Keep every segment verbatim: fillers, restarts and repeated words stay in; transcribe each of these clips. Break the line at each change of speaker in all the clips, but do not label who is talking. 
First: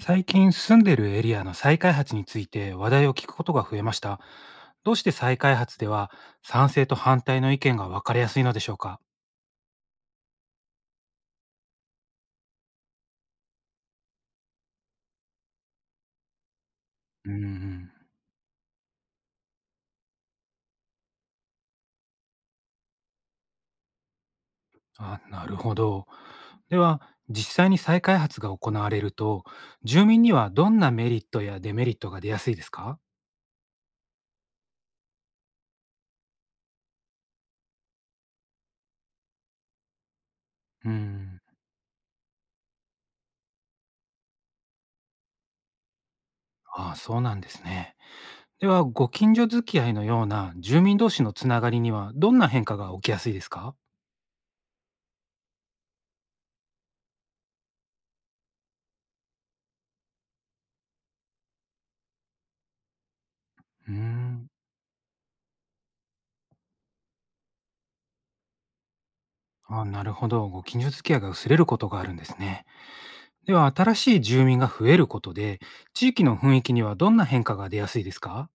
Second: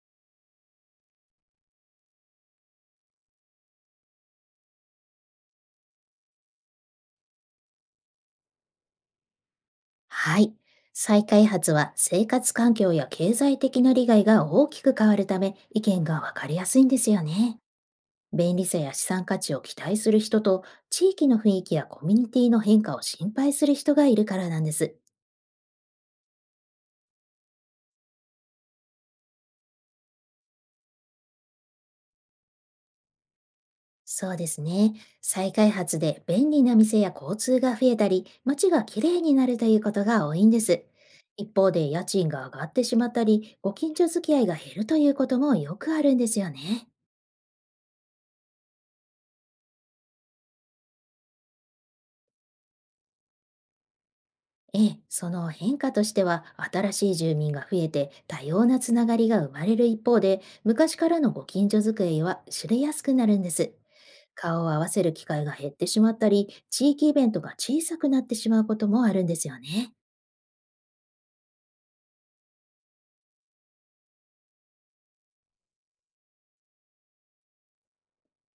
最近住んでるエリアの再開発について話題を聞くことが増えました。どうして再開発では賛成と反対の意見が分かりやすいのでしょうか？
はい。再開発は生活環境や経済的な利害が大きく変わるため、意見が分かりやすいんですよ
うんう
ね。
ん。
便利さや資産価値を期待する人と、地域の雰囲気やコミュニティの変化を心配する人がいるからなんです。
あ、なるほど。では、実際に再開発が行われると、住民にはどんなメリットやデメリットが出やすいですか？
そうですね。再開発で便利な店や交通が増えたり、街がきれいになるということが多いんです。
うん。
一方で、家賃が上がってしまったり、ご近所付き合いが減るということもよくあるんですよね。
ああ、そうなんですね。では、ご近所付き合いのような住民同士のつながりにはどんな変化が起きやすいですか？
ええ、その変化としては、新しい住民が増えて多様なつながりが生まれる一方で、昔からのご近所づくりは知れやすくなるんです。
うん。
顔を合わせる機会が減ってしまったり、地域イベントが小さくなってしまうこともあるんですよ
ああ、
ね。
なるほど。ご近所付き合いが薄れることがあるんですね。では、新しい住民が増えることで、地域の雰囲気にはどんな変化が出やすいですか？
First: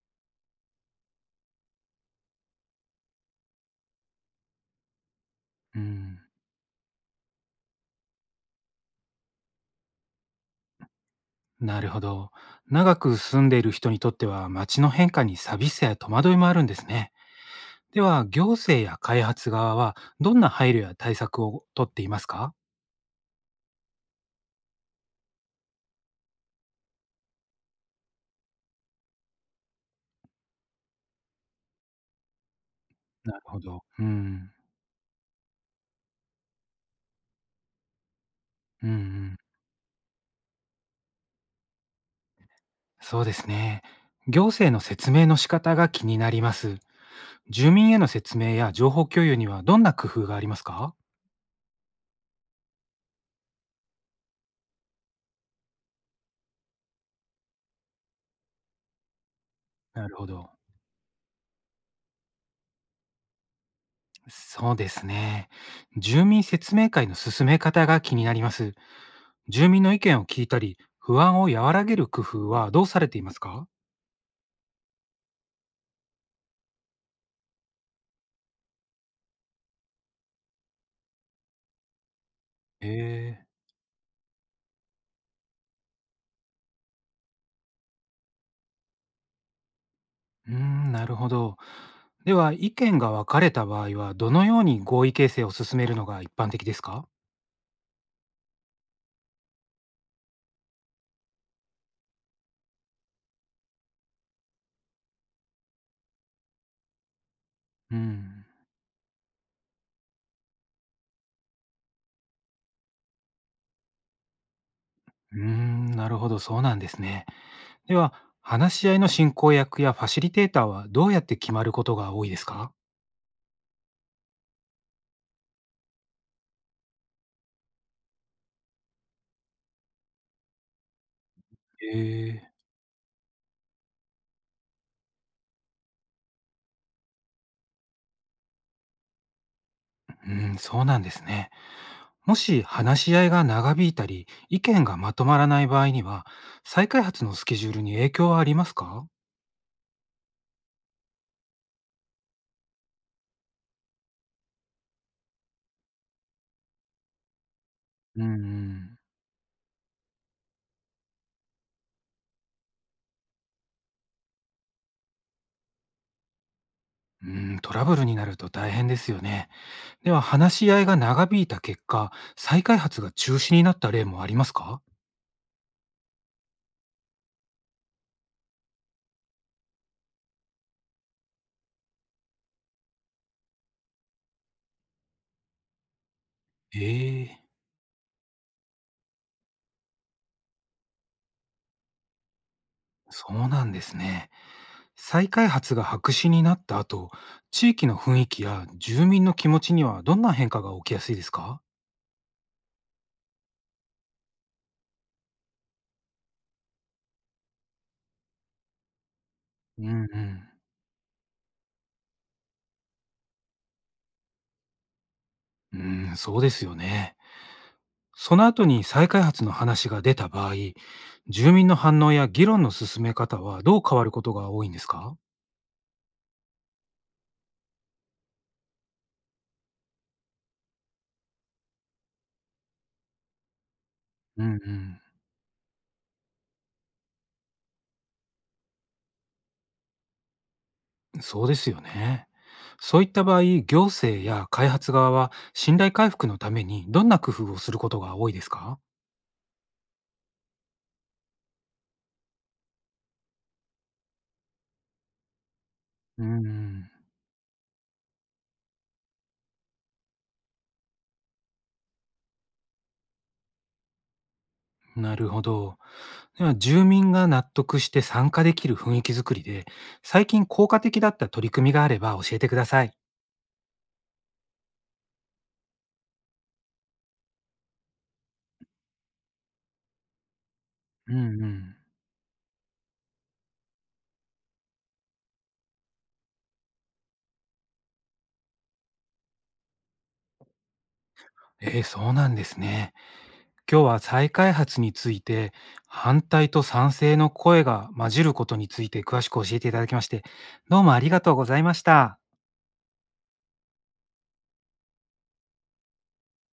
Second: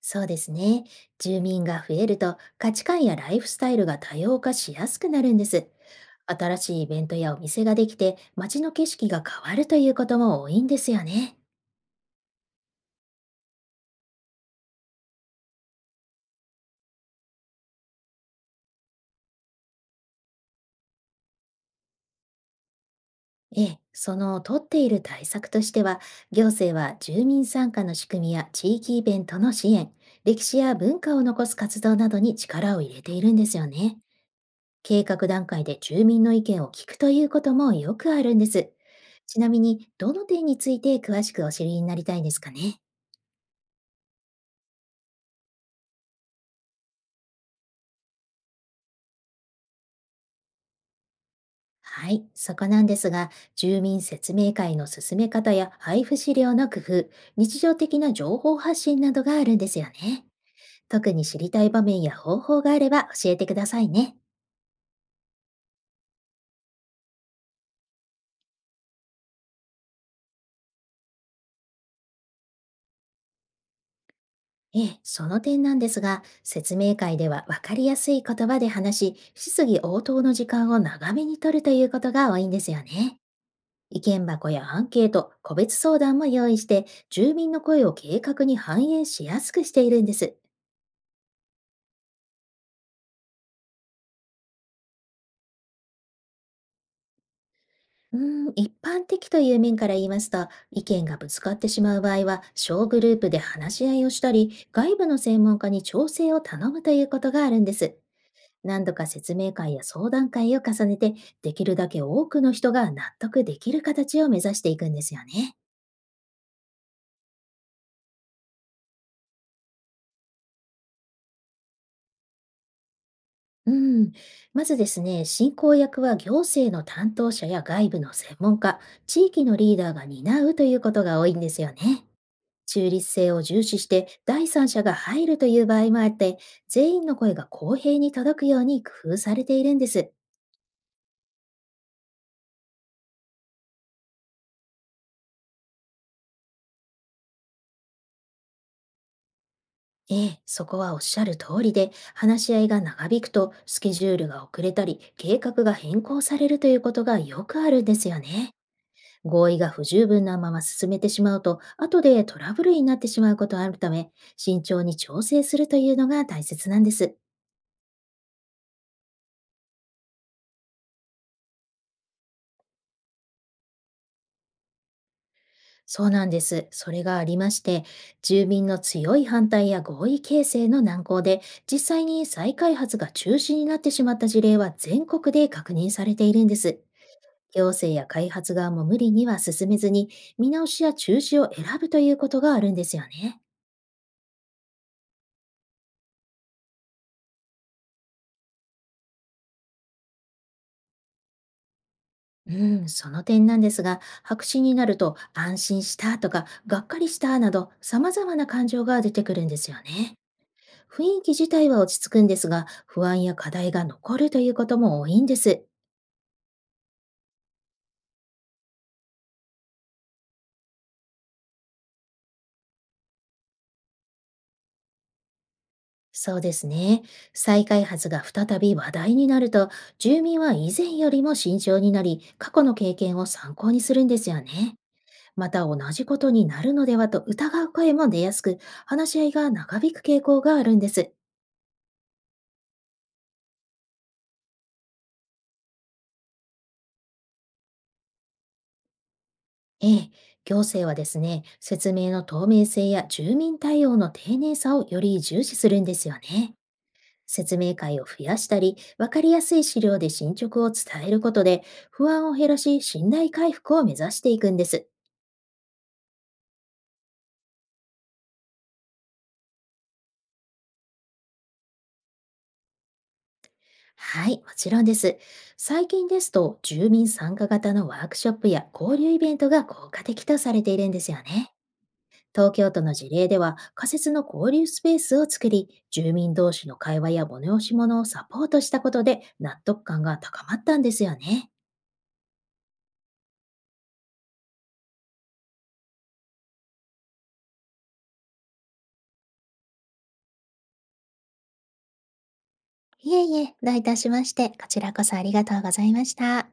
そうですね。住民が増えると、価値観やライフスタイルが多様化しやすくなるんです。
うん、
新しいイベントやお店ができて、街の景色が変わるということも多いんですよね。
なるほど。長く住んでいる人にとっては、街の変化に寂しさや戸惑いもあるんですね。では、行政や開発側は、どんな配慮や対策をとっていますか？
ええ、その取っている対策としては、行政は住民参加の仕組みや地域イベントの支援、歴史や文化を残す活動などに力を入れている
な
ん
る
で
ほ
すよ
ど。
ね。
うん、
計画段階で住民の意見を聞くということもよくあるんです。
うん、うん。
ちなみに、どの点について詳しくお知りになりたいですかね。
そうですね。行政の説明の仕方が気になります。住民への説明や情報共有にはどんな工夫がありますか？
はい、そこなんですが、住民説明会の進め方や配布資料の工夫、日常的な情報発信などがあるんですよ
なる
ね。
ほど。
特に知りたい場面や方法があれば教えてくださいね。
そうですね。住民説明会の進め方が気になります。住民の意見を聞いたり、不安を和らげる工夫はどうされていますか？
ええ、その点なんですが、説明会では分かりやすい言葉で話し、質疑応答の時間を長めに取るということが多いんですよ
へ
ね。
え。
意見箱やアンケート、個別相談も用意して、住民の声を計画に反映しやすくしているんです。
うーん、なるほど。では、意見が分かれた場合は、どのように合意形成を進めるのが一般的ですか？
うーん、一般的という面から言いますと、意見がぶつかってしまう場合は、小グループで話し合いをしたり、外部の専門家に調整を頼むということがあるんです。
うん。
何度か説明会や相談会を重ねて、できるだけ多くの人が納得できる形を目指していくんですよ
うー
ね。
ん、なるほど、そうなんですね。では、話し合いの進行役やファシリテーターはどうやって決まることが多いですか？
うん。まずですね、進行役は行政の担当者や外部の専門家、地域のリーダーが担うということが多いんですよね。
へえ。
中立性を重視して第三者が入るという場合もあって、全員の声が公平に届くように工夫されているんです。
うん、そうなんですね。もし話し合いが長引いたり、意見がまとまらない場合には、再開発のスケジュールに影響はありますか？
ええ、そこはおっしゃる通りで、話し合いが長引くと、スケジュールが遅れたり、計画が変更されるということがよくあるんですよ
うん、う
ね。
ん、
合意が不十分なまま進めてしまうと、後でトラブルになってしまうことがあるため、慎重に調整するというのが大切なんです。
うん、トラブルになると大変ですよね。では、話し合いが長引いた結果、再開発が中止になった例もありますか？
そうなんです。それがありまして、住民の強い反対や合意形成の難航で、実際に再開発が中止になってしまった事例は全国で確認されているんです。
ええ。
行政や開発側も無理には進めずに、見直しや中止を選ぶということがあるんですよ
そ
ね。
うなんですね。再開発が白紙になった後、地域の雰囲気や住民の気持ちにはどんな変化が起きやすいですか？
うん、その点なんですが、白紙になると安心したとか、がっかりしたなど、様々な感情が出てくるんですよ
うん、
ね。
うん、
雰囲気自体は落ち着くんですが、不安や課題が残るということも多いんです。
うん、そうですよね。その後に再開発の話が出た場合、住民の反応や議論の進め方はどう変わることが多いんですか？
そうですね。再開発が再び話題になると、住民は以前よりも慎重になり、過去の経験を参考にするんですよ
う
ね。
ん
また同じことになるのではと疑う声も出やすく、話し合いが長引く傾向があるんです。
うん、そうですよね。そういった場合、行政や開発側は信頼回復のためにどんな工夫をすることが多いですか？
ええ、行政はですね、説明の透明性や住民対応の丁寧さをより重視するんですよ
う
ね。
ん。
説明会を増やしたり、わかりやすい資料で進捗を伝えることで、不安を減らし、信頼回復を目指していくんです。
なるほど。では住民が納得して参加できる雰囲気づくりで、最近効果的だった取り組みがあれば教えてください。
はい、もちろんです。最近ですと、住民参加型のワークショップや交流イベントが効果的とされているんで
う
す
ん
よ
う
ね。
ん。
東京都の事例では、仮設の交流スペースを作り、住民同士の会話や催し物をサポートしたことで納得感が高まったんですよね。
えー、そうなんですね。今日は再開発について、反対と賛成の声が混じることについて詳しく教えていただきまして、どうもありがとうございました。
いえいえ、どういたしまして、こちらこそありがとうございました。